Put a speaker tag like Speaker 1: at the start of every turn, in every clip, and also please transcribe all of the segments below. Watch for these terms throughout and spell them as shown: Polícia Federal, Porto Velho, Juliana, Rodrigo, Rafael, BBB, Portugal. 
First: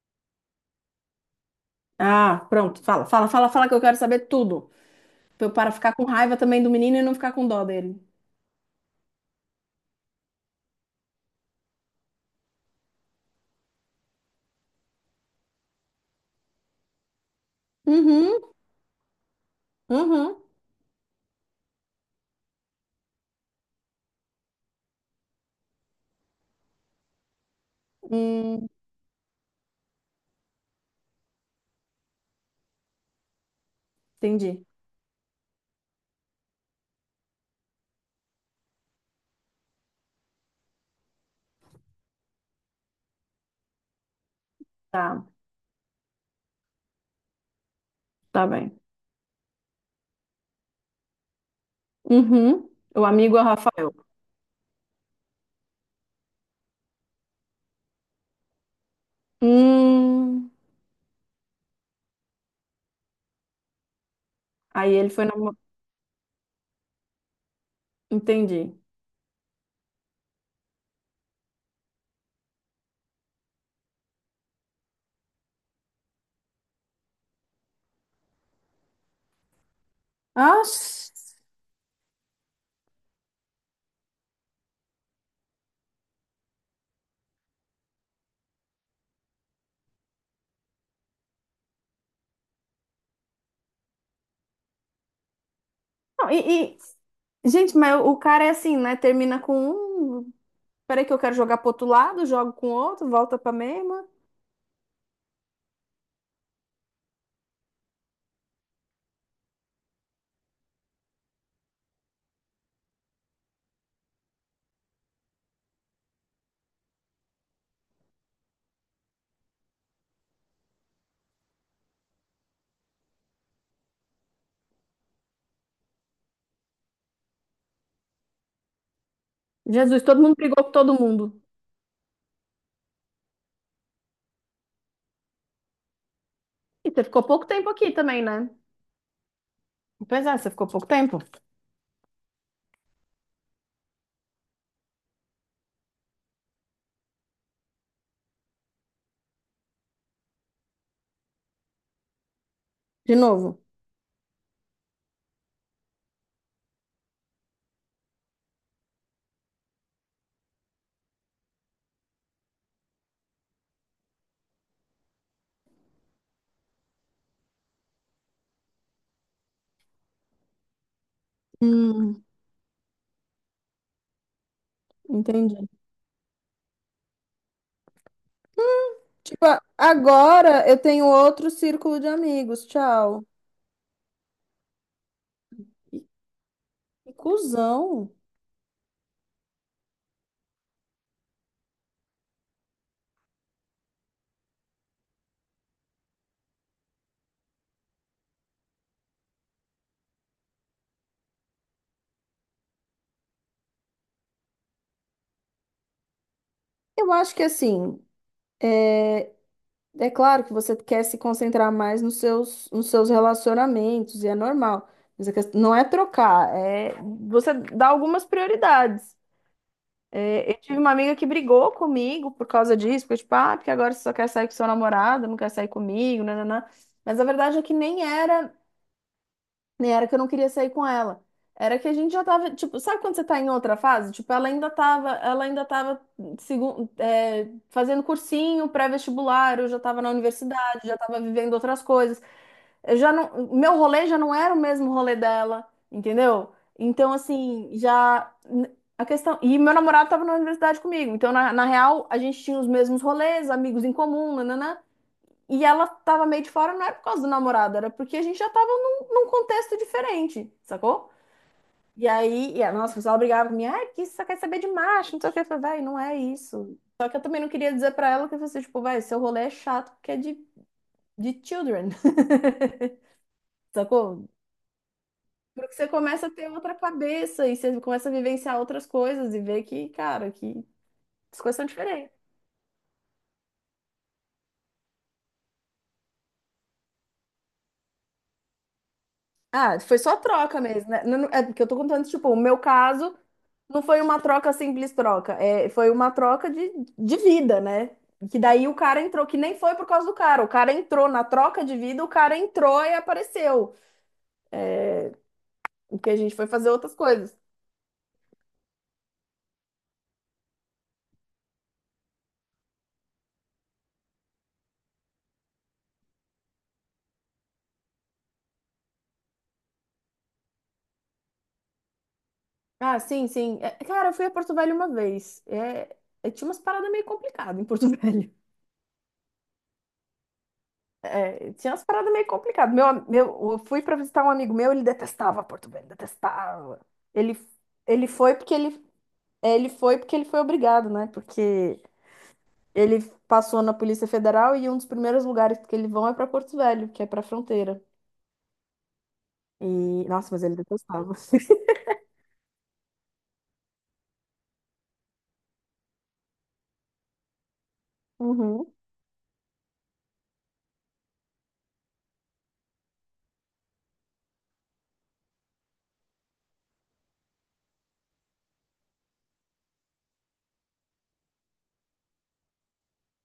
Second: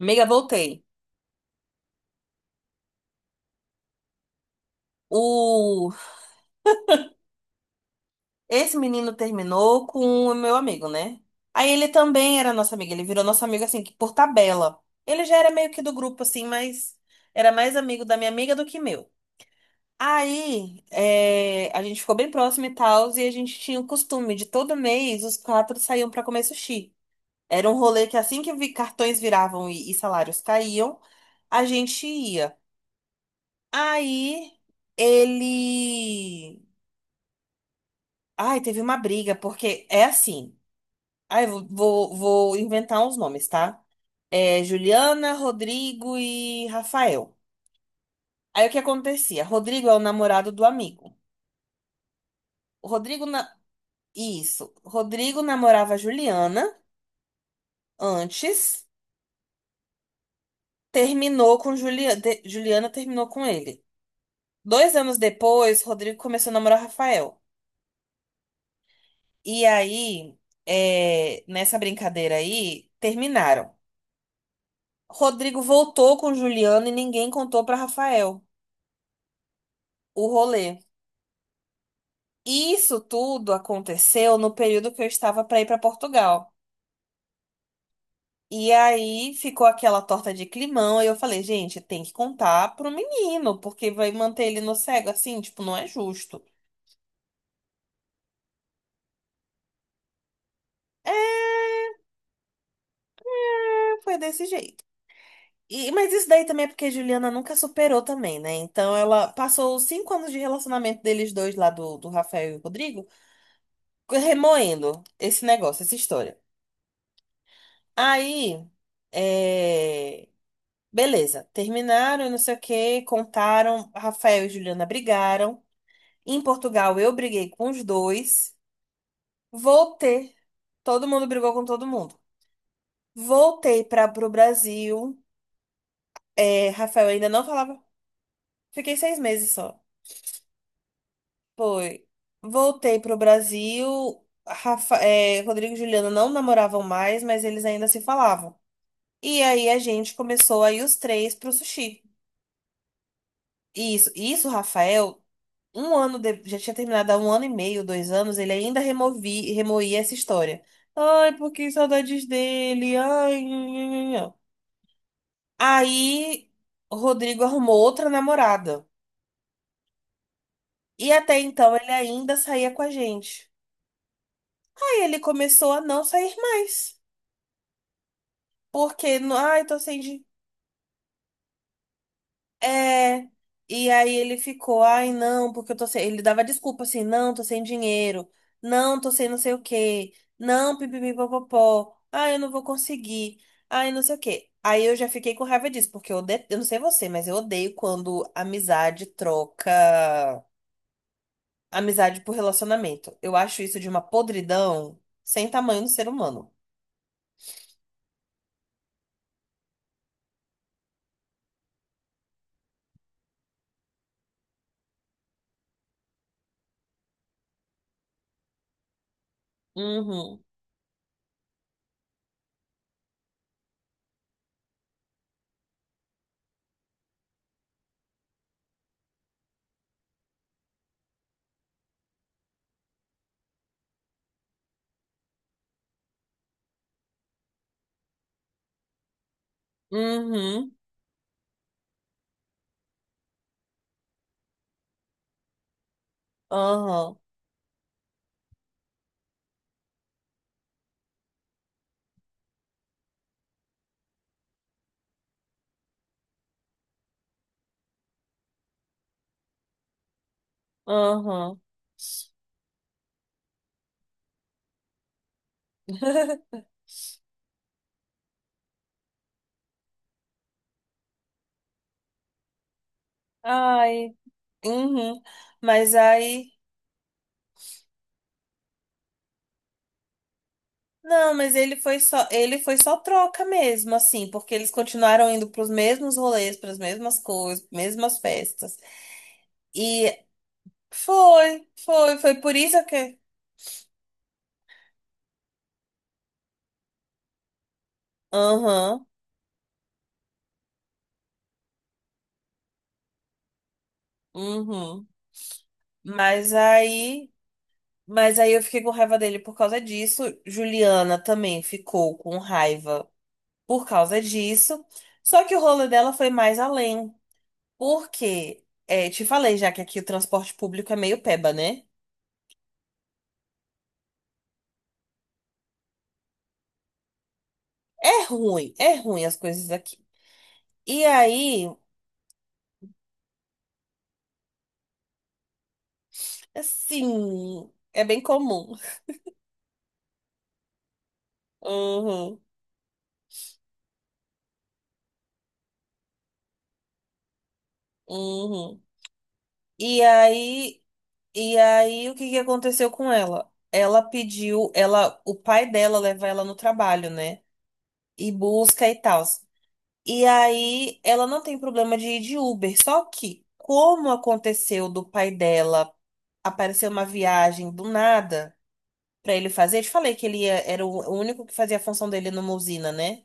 Speaker 1: Amiga, voltei.
Speaker 2: Ah, pronto, fala que eu quero saber tudo. Pra eu para
Speaker 1: O...
Speaker 2: ficar com raiva também do menino e não ficar com dó dele.
Speaker 1: Esse menino terminou com o meu amigo, né? Aí ele também era nosso amigo, ele virou nosso amigo assim, que por tabela. Ele já era meio que do grupo, assim, mas era mais amigo da minha
Speaker 2: Uhum,
Speaker 1: amiga do que meu.
Speaker 2: uhum.
Speaker 1: Aí a gente ficou bem próximo e tal, e a gente tinha o costume de todo mês os quatro saíam pra comer sushi. Era um rolê que assim que
Speaker 2: Hum,
Speaker 1: cartões viravam e salários caíam, a gente ia. Aí
Speaker 2: entendi.
Speaker 1: ele. Ai, teve uma briga, porque é assim. Ai, vou inventar uns nomes, tá? É
Speaker 2: Tá,
Speaker 1: Juliana, Rodrigo e Rafael.
Speaker 2: tá
Speaker 1: Aí o
Speaker 2: bem.
Speaker 1: que acontecia? Rodrigo é o namorado do amigo.
Speaker 2: Uhum.
Speaker 1: O
Speaker 2: O
Speaker 1: Rodrigo
Speaker 2: amigo é o
Speaker 1: na...
Speaker 2: Rafael.
Speaker 1: Isso. Rodrigo namorava a Juliana antes,
Speaker 2: Hum.
Speaker 1: terminou com Juliana. Juliana terminou com ele.
Speaker 2: Aí
Speaker 1: Dois
Speaker 2: ele
Speaker 1: anos
Speaker 2: foi namo...
Speaker 1: depois, Rodrigo começou a namorar Rafael.
Speaker 2: Entendi.
Speaker 1: E aí, nessa brincadeira aí, terminaram. Rodrigo voltou com Juliana e ninguém contou para Rafael o
Speaker 2: Ah,
Speaker 1: rolê. Isso tudo aconteceu no período que eu estava para ir para Portugal. E aí ficou aquela torta de climão e eu falei, gente, tem que contar pro menino, porque vai manter ele no cego assim, tipo, não é
Speaker 2: não,
Speaker 1: justo.
Speaker 2: e- Gente, mas o cara é assim, né? Termina com um. Peraí que eu quero jogar pro
Speaker 1: É,
Speaker 2: outro lado, jogo com outro, volta pra mesma.
Speaker 1: foi desse jeito. E, mas isso daí também é porque a Juliana nunca superou também, né? Então ela passou os 5 anos de relacionamento deles dois lá, do Rafael e o Rodrigo, remoendo esse negócio, essa história. Aí, é, beleza, terminaram, e não sei o que, contaram, Rafael e Juliana brigaram. Em Portugal, eu briguei com os dois.
Speaker 2: Jesus, todo
Speaker 1: Voltei,
Speaker 2: mundo brigou com todo
Speaker 1: todo mundo
Speaker 2: mundo.
Speaker 1: brigou com todo mundo. Voltei para pro Brasil, é,
Speaker 2: E você
Speaker 1: Rafael
Speaker 2: ficou
Speaker 1: ainda não
Speaker 2: pouco tempo
Speaker 1: falava,
Speaker 2: aqui também, né?
Speaker 1: fiquei 6 meses só.
Speaker 2: Pois é, você ficou pouco tempo.
Speaker 1: Foi, voltei pro Brasil, Rodrigo e Juliana não namoravam mais, mas eles ainda se falavam. E aí a gente começou a ir os três pro sushi.
Speaker 2: De novo.
Speaker 1: Isso, Rafael, já tinha terminado há um ano e meio, 2 anos, ele ainda remoía essa história. Ai, porque saudades dele. Ai, nhanhanhanhan. Aí, o Rodrigo arrumou outra namorada. E até então ele
Speaker 2: Hum,
Speaker 1: ainda saía com a gente. Aí ele
Speaker 2: entendi.
Speaker 1: começou a não sair mais. Porque,
Speaker 2: Tipo,
Speaker 1: ai, tô sem.
Speaker 2: agora eu tenho outro círculo de amigos.
Speaker 1: É,
Speaker 2: Tchau.
Speaker 1: e aí ele ficou, ai não, porque eu tô
Speaker 2: Que
Speaker 1: sem. Ele dava desculpa assim,
Speaker 2: que
Speaker 1: não, tô sem
Speaker 2: cuzão.
Speaker 1: dinheiro, não, tô sem não sei o quê, não, pipipipopopó, ai eu não vou conseguir, ai não sei o quê. Aí eu já fiquei com raiva disso, porque eu, odeio, eu não sei você, mas eu odeio quando amizade troca amizade por relacionamento. Eu acho isso de uma podridão sem tamanho no ser humano.
Speaker 2: Eu acho que assim, é, é claro que você quer se concentrar mais nos seus relacionamentos, e é normal. Mas a questão não é trocar, é você dá algumas prioridades.
Speaker 1: Uhum,
Speaker 2: É, eu tive uma amiga que brigou comigo por causa disso, porque tipo, ah, porque agora você só quer sair com seu namorado, não quer sair comigo, nananã. Mas a verdade é que nem era. Nem era que eu não queria sair com ela. Era que a gente já tava, tipo, sabe quando você tá em outra fase? Tipo, ela ainda tava fazendo cursinho pré-vestibular, eu já tava na
Speaker 1: uhum,
Speaker 2: universidade, já tava vivendo outras coisas. Eu já não, meu rolê já não era o mesmo rolê dela, entendeu? Então,
Speaker 1: aham,
Speaker 2: assim, já a questão, e meu namorado tava na universidade comigo. Então, na real, a gente tinha os mesmos rolês, amigos em comum, nananã. E ela tava meio de fora, não era por causa do namorado, era porque a gente já tava num contexto diferente, sacou?
Speaker 1: aham.
Speaker 2: E aí, e a nossa, o pessoal brigava comigo, ah, que isso só quer saber de macho, não sei o que. Eu falei, vai, não é isso. Só que eu também não queria dizer pra ela que você, tipo, vai, seu rolê é chato porque é de children,
Speaker 1: Ai.
Speaker 2: sacou?
Speaker 1: Uhum.
Speaker 2: Porque você
Speaker 1: Mas
Speaker 2: começa a
Speaker 1: aí,
Speaker 2: ter outra cabeça e você começa a vivenciar outras coisas e ver que, cara, que
Speaker 1: não,
Speaker 2: as
Speaker 1: mas
Speaker 2: coisas são
Speaker 1: ele foi
Speaker 2: diferentes.
Speaker 1: só, ele foi só troca mesmo, assim, porque eles continuaram indo pros mesmos rolês, pras mesmas coisas, mesmas festas.
Speaker 2: Ah, foi
Speaker 1: E
Speaker 2: só troca mesmo, né? É porque eu
Speaker 1: foi,
Speaker 2: tô contando,
Speaker 1: foi,
Speaker 2: tipo,
Speaker 1: foi
Speaker 2: o
Speaker 1: por
Speaker 2: meu
Speaker 1: isso
Speaker 2: caso.
Speaker 1: que.
Speaker 2: Não foi uma troca simples troca, é, foi uma troca de vida, né? Que daí o cara
Speaker 1: Aham,
Speaker 2: entrou, que nem foi por causa do cara. O cara entrou na troca de vida, o cara entrou e apareceu.
Speaker 1: uhum.
Speaker 2: O que a gente foi
Speaker 1: Mas
Speaker 2: fazer outras
Speaker 1: aí,
Speaker 2: coisas.
Speaker 1: mas aí eu fiquei com raiva dele por causa disso. Juliana também ficou com raiva por causa disso. Só que o rolê dela foi mais além. Porque, te falei já que aqui o transporte público é meio peba, né?
Speaker 2: Ah, sim, sim. É, cara, eu fui a Porto Velho uma vez. Tinha umas paradas meio complicadas em Porto Velho.
Speaker 1: É ruim as coisas aqui. E
Speaker 2: É,
Speaker 1: aí,
Speaker 2: tinha umas paradas meio complicadas. Eu fui pra visitar um amigo meu, ele detestava Porto Velho, detestava. Ele,
Speaker 1: assim, é
Speaker 2: ele
Speaker 1: bem
Speaker 2: foi porque
Speaker 1: comum.
Speaker 2: ele, ele foi porque ele foi obrigado, né? Porque
Speaker 1: Uhum,
Speaker 2: ele passou na Polícia Federal e um dos primeiros lugares que ele vão é pra Porto Velho, que é pra fronteira.
Speaker 1: uhum. E
Speaker 2: E nossa, mas ele
Speaker 1: aí,
Speaker 2: detestava.
Speaker 1: e aí, o que que aconteceu com ela? Ela pediu, ela, o pai dela leva ela no trabalho, né? E
Speaker 2: Uhum.
Speaker 1: busca e tal. E aí, ela não tem problema de ir de Uber. Só que, como aconteceu do pai dela, apareceu uma viagem do nada pra ele fazer. Eu te falei que ele era o único que fazia a função dele numa usina, né?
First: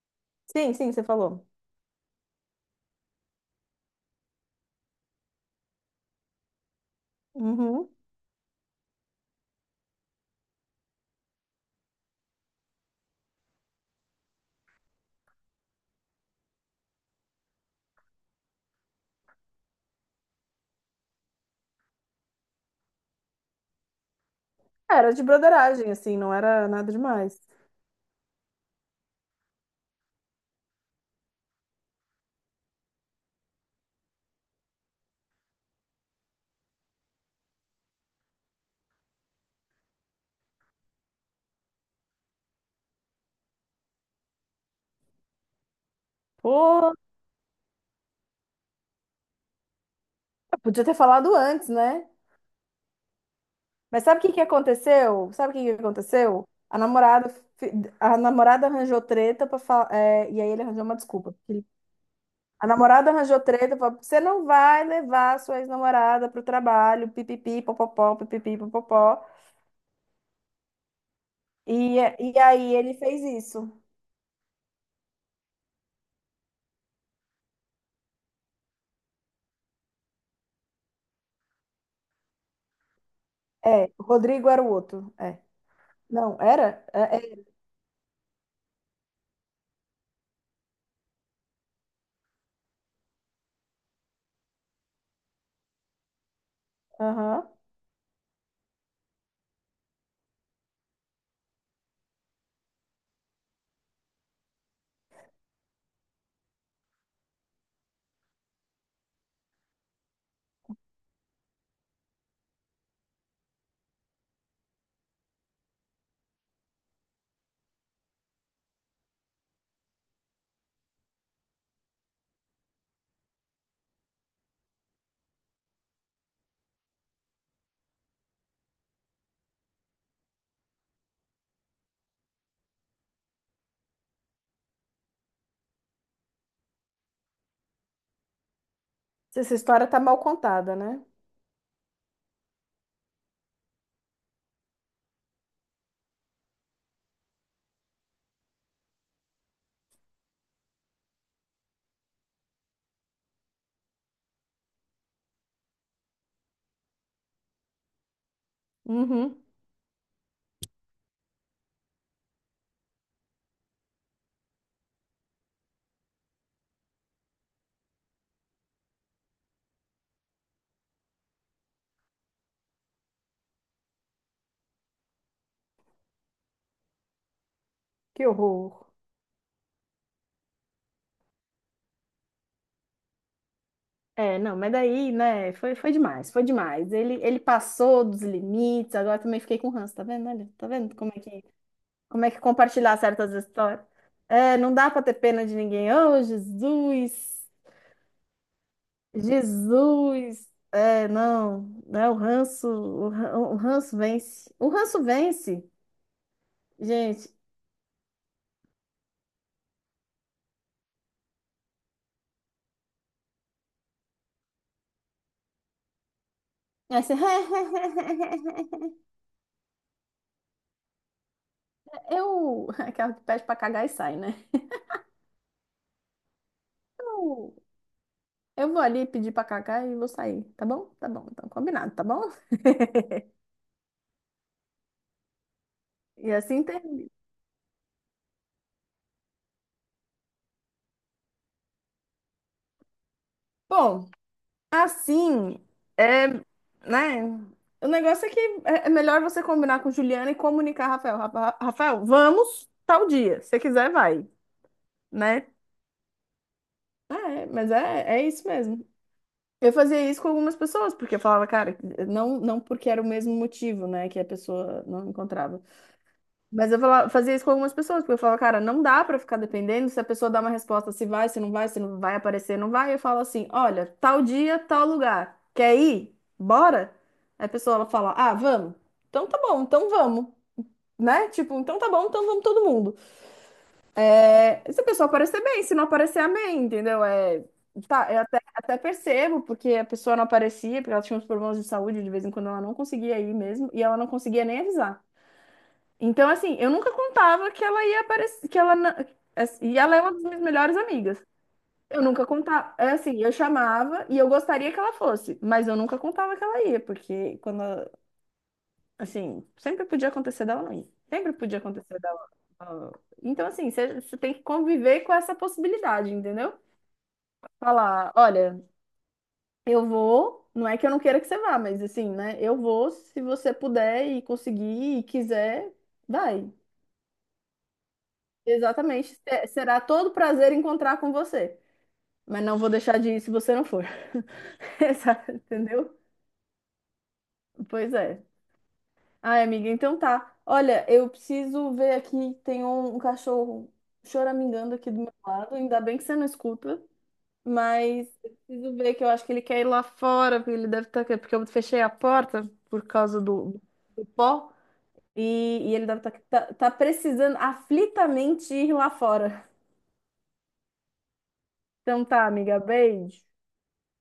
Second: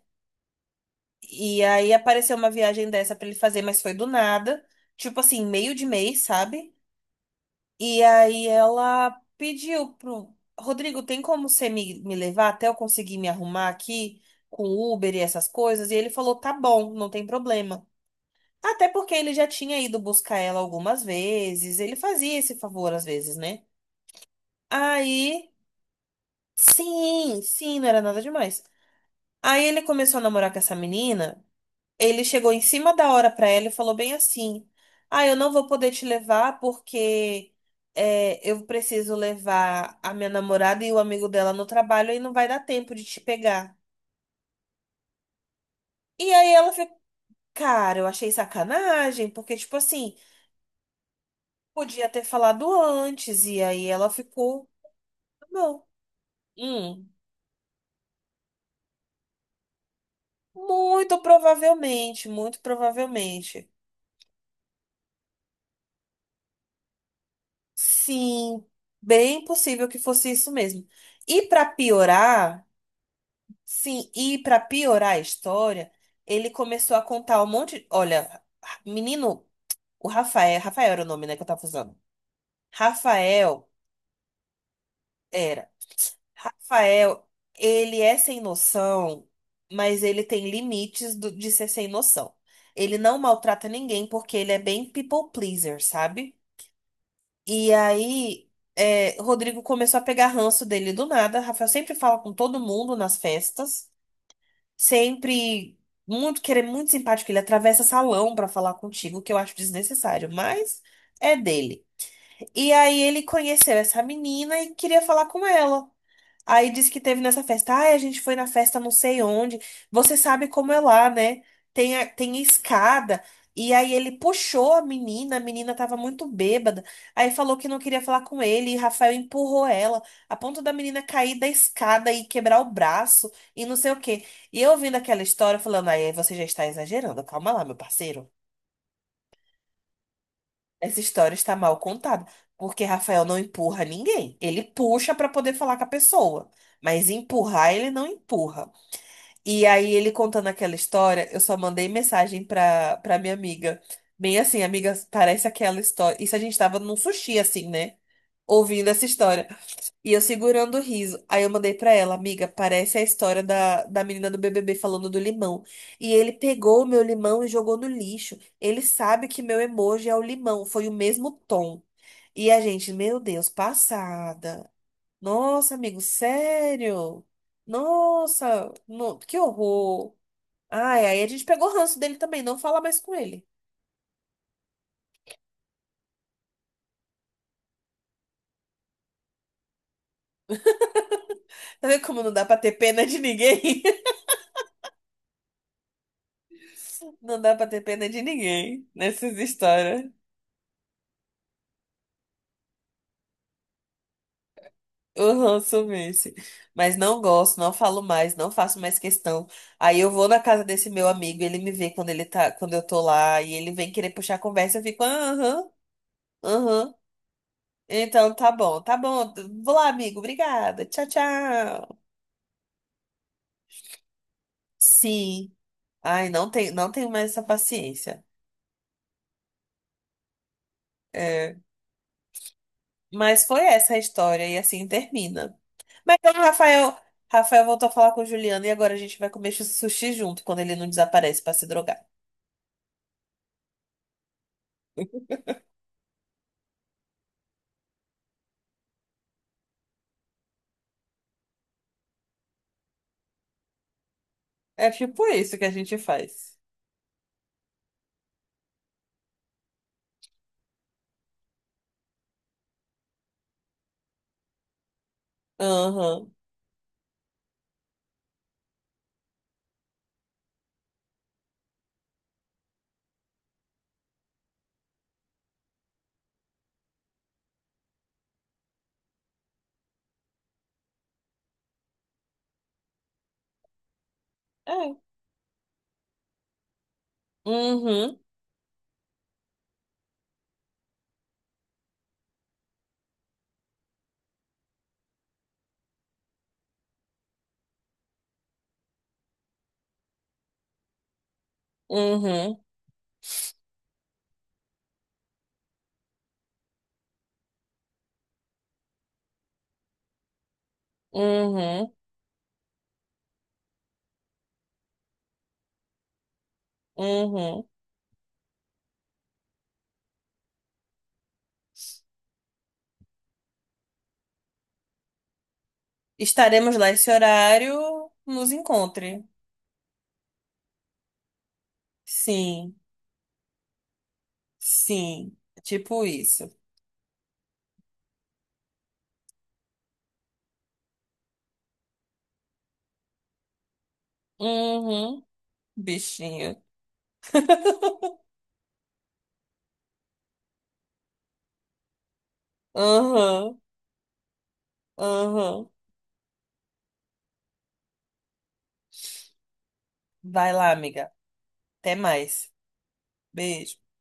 Speaker 2: Sim, sim, você falou.
Speaker 1: E aí apareceu uma viagem dessa pra ele fazer, mas foi do nada. Tipo assim, meio de mês, sabe?
Speaker 2: Uhum.
Speaker 1: E aí ela pediu pro Rodrigo, tem como você me levar até eu conseguir me arrumar aqui com Uber e essas coisas? E ele falou, tá bom, não tem problema. Até porque ele já tinha ido buscar ela algumas vezes, ele fazia esse favor às vezes, né?
Speaker 2: Era de
Speaker 1: Aí,
Speaker 2: broderagem, assim, não era nada
Speaker 1: sim,
Speaker 2: demais.
Speaker 1: sim, não era nada demais. Aí ele começou a namorar com essa menina. Ele chegou em cima da hora pra ela e falou bem assim: Ah, eu não vou poder te levar porque eu preciso levar a minha namorada e o amigo dela no trabalho e não vai dar tempo de te pegar. E aí ela
Speaker 2: Pô,
Speaker 1: ficou, cara, eu achei sacanagem, porque, tipo assim,
Speaker 2: podia ter falado antes, né?
Speaker 1: podia ter falado antes. E aí
Speaker 2: Mas
Speaker 1: ela
Speaker 2: sabe o que que
Speaker 1: ficou,
Speaker 2: aconteceu?
Speaker 1: "Tá
Speaker 2: Sabe o que que
Speaker 1: bom."
Speaker 2: aconteceu?
Speaker 1: Hum,
Speaker 2: Fi- a namorada arranjou treta para falar, e aí ele arranjou uma
Speaker 1: muito
Speaker 2: desculpa.
Speaker 1: provavelmente, muito
Speaker 2: A namorada arranjou
Speaker 1: provavelmente.
Speaker 2: treta, falou, você não vai levar a sua ex-namorada pro trabalho, pipipi, popopó, pipipi,
Speaker 1: Sim,
Speaker 2: popopó.
Speaker 1: bem possível que fosse isso mesmo. E pra
Speaker 2: E, e
Speaker 1: piorar.
Speaker 2: aí ele fez isso.
Speaker 1: Sim, e pra piorar a história, ele começou a contar um monte. Olha, menino, o Rafael, Rafael era o nome, né, que eu tava usando. Rafael
Speaker 2: É, o Rodrigo era o outro. É.
Speaker 1: era.
Speaker 2: Não, era? É,
Speaker 1: Rafael,
Speaker 2: é.
Speaker 1: ele é sem noção, mas ele tem limites de ser sem noção. Ele não maltrata ninguém porque ele é bem people pleaser, sabe?
Speaker 2: Aham.
Speaker 1: E aí, Rodrigo começou a pegar ranço dele do nada. Rafael sempre fala com todo mundo nas festas. Sempre muito querer muito simpático, ele atravessa salão pra falar contigo, que eu acho desnecessário, mas é dele. E aí ele conheceu essa menina e queria falar com ela. Aí disse que teve nessa festa. Ah, a gente foi na festa não sei onde. Você sabe como é lá, né? Tem, tem escada. E aí ele puxou a menina tava muito bêbada. Aí falou que não queria falar com ele, e Rafael empurrou ela, a ponto da menina cair da escada e quebrar o braço e não sei o quê. E eu ouvindo aquela história, falando, aí você já está exagerando, calma lá, meu parceiro.
Speaker 2: Essa história tá mal contada,
Speaker 1: Essa
Speaker 2: né?
Speaker 1: história está mal contada, porque Rafael não empurra ninguém. Ele puxa para poder falar com a pessoa, mas empurrar ele não empurra. E aí ele contando aquela história, eu só mandei mensagem para minha amiga. Bem assim, amiga, parece aquela história. Isso a gente tava num sushi assim, né? Ouvindo essa
Speaker 2: Uhum.
Speaker 1: história. E eu segurando o riso. Aí eu mandei pra ela, amiga, parece a história da menina do BBB falando do limão. E ele pegou o meu limão e jogou no lixo. Ele sabe que meu emoji é o limão, foi o mesmo tom. E a gente, meu Deus, passada. Nossa, amigo, sério?
Speaker 2: Que
Speaker 1: Nossa,
Speaker 2: horror.
Speaker 1: que horror. Ai, aí a gente pegou ranço dele também, não fala mais com ele.
Speaker 2: É, não, mas daí, né, foi, foi demais, foi demais. Ele passou dos limites, agora também fiquei com ranço, tá vendo? Olha, tá vendo
Speaker 1: Tá vendo como
Speaker 2: como é
Speaker 1: não
Speaker 2: que
Speaker 1: dá pra ter
Speaker 2: compartilhar
Speaker 1: pena de
Speaker 2: certas histórias?
Speaker 1: ninguém?
Speaker 2: É, não dá pra ter pena de ninguém. Oh, Jesus!
Speaker 1: Não dá pra ter pena de ninguém nessas histórias.
Speaker 2: Jesus! É, não, né? O ranço vence. O ranço
Speaker 1: Aham,
Speaker 2: vence,
Speaker 1: sumisse. Mas não
Speaker 2: gente.
Speaker 1: gosto, não falo mais, não faço mais questão. Aí eu vou na casa desse meu amigo, ele me vê quando ele tá, quando eu tô lá, e ele vem querer puxar a conversa, eu fico, aham, aham.
Speaker 2: É assim,
Speaker 1: Então tá bom, tá bom. Vou lá, amigo, obrigada. Tchau, tchau.
Speaker 2: eu, aquela que pede pra cagar e sai, né?
Speaker 1: Sim. Ai, não tem, não tenho mais essa
Speaker 2: Eu,
Speaker 1: paciência.
Speaker 2: eu vou ali pedir pra cagar e vou sair, tá bom? Tá bom, então
Speaker 1: É.
Speaker 2: combinado, tá bom?
Speaker 1: Mas foi essa a história, e assim termina. Mas
Speaker 2: E
Speaker 1: então,
Speaker 2: assim
Speaker 1: Rafael,
Speaker 2: termina.
Speaker 1: Rafael voltou a falar com o Juliano, e agora a gente vai comer sushi junto quando ele não desaparece pra se drogar.
Speaker 2: Bom, assim, é, né? O negócio é que é melhor você combinar com Juliana e comunicar, Rafael. Rafael, vamos tal dia. Se você quiser, vai,
Speaker 1: É tipo
Speaker 2: né?
Speaker 1: isso que a gente faz.
Speaker 2: Ah, é, mas é, é isso mesmo. Eu fazia isso com algumas pessoas, porque eu falava, cara, não porque era o mesmo motivo, né, que a pessoa não encontrava.
Speaker 1: Aham.
Speaker 2: Mas eu falava, fazia isso com algumas pessoas, porque eu falava, cara, não dá pra ficar dependendo se a pessoa dá uma resposta, se vai, se não vai, se não vai aparecer, não vai. Eu falo assim, olha, tal dia, tal lugar, quer ir? Bora? Aí a pessoa ela fala, ah, vamos. Então tá bom, então vamos, né? Tipo, então tá bom, então vamos todo mundo. Se a
Speaker 1: É.
Speaker 2: pessoa aparecer bem, se não aparecer, amém, entendeu? É, tá,
Speaker 1: Uhum.
Speaker 2: até percebo, porque a pessoa não aparecia, porque ela tinha uns problemas de saúde, de vez em quando ela não conseguia ir mesmo, e ela não conseguia nem avisar. Então, assim, eu nunca contava que ela ia aparecer, assim, e ela é uma das minhas melhores amigas. Eu nunca
Speaker 1: Uhum.
Speaker 2: contava, é assim, eu chamava e eu gostaria que ela fosse, mas eu nunca contava que ela ia, porque quando, assim, sempre podia acontecer dela não ir. Sempre podia
Speaker 1: Uhum.
Speaker 2: acontecer dela. ah, Então, assim, você tem que conviver com essa possibilidade, entendeu?
Speaker 1: Uhum.
Speaker 2: Falar, olha, eu vou, não é que eu não queira que você vá, mas assim, né? Eu vou, se você puder e conseguir e quiser, vai.
Speaker 1: Estaremos lá esse horário, nos
Speaker 2: Exatamente.
Speaker 1: encontre.
Speaker 2: Será todo prazer encontrar com você. Mas não vou
Speaker 1: Sim.
Speaker 2: deixar de ir se você não for. Exato,
Speaker 1: Sim.
Speaker 2: entendeu?
Speaker 1: Tipo isso.
Speaker 2: Pois é. Ai, amiga, então tá. Olha, eu preciso ver aqui, tem um cachorro choramingando aqui do meu
Speaker 1: Uhum.
Speaker 2: lado. Ainda bem que você não
Speaker 1: Bichinho.
Speaker 2: escuta. Mas eu preciso ver que eu acho que ele quer ir lá fora, porque ele deve estar. Porque eu fechei a porta por causa
Speaker 1: Aham.
Speaker 2: do, do pó.
Speaker 1: Aham.
Speaker 2: E, e ele deve estar tá precisando aflitamente ir lá fora.
Speaker 1: Vai lá, amiga. Até
Speaker 2: Então tá,
Speaker 1: mais.
Speaker 2: amiga, beijo.
Speaker 1: Beijo.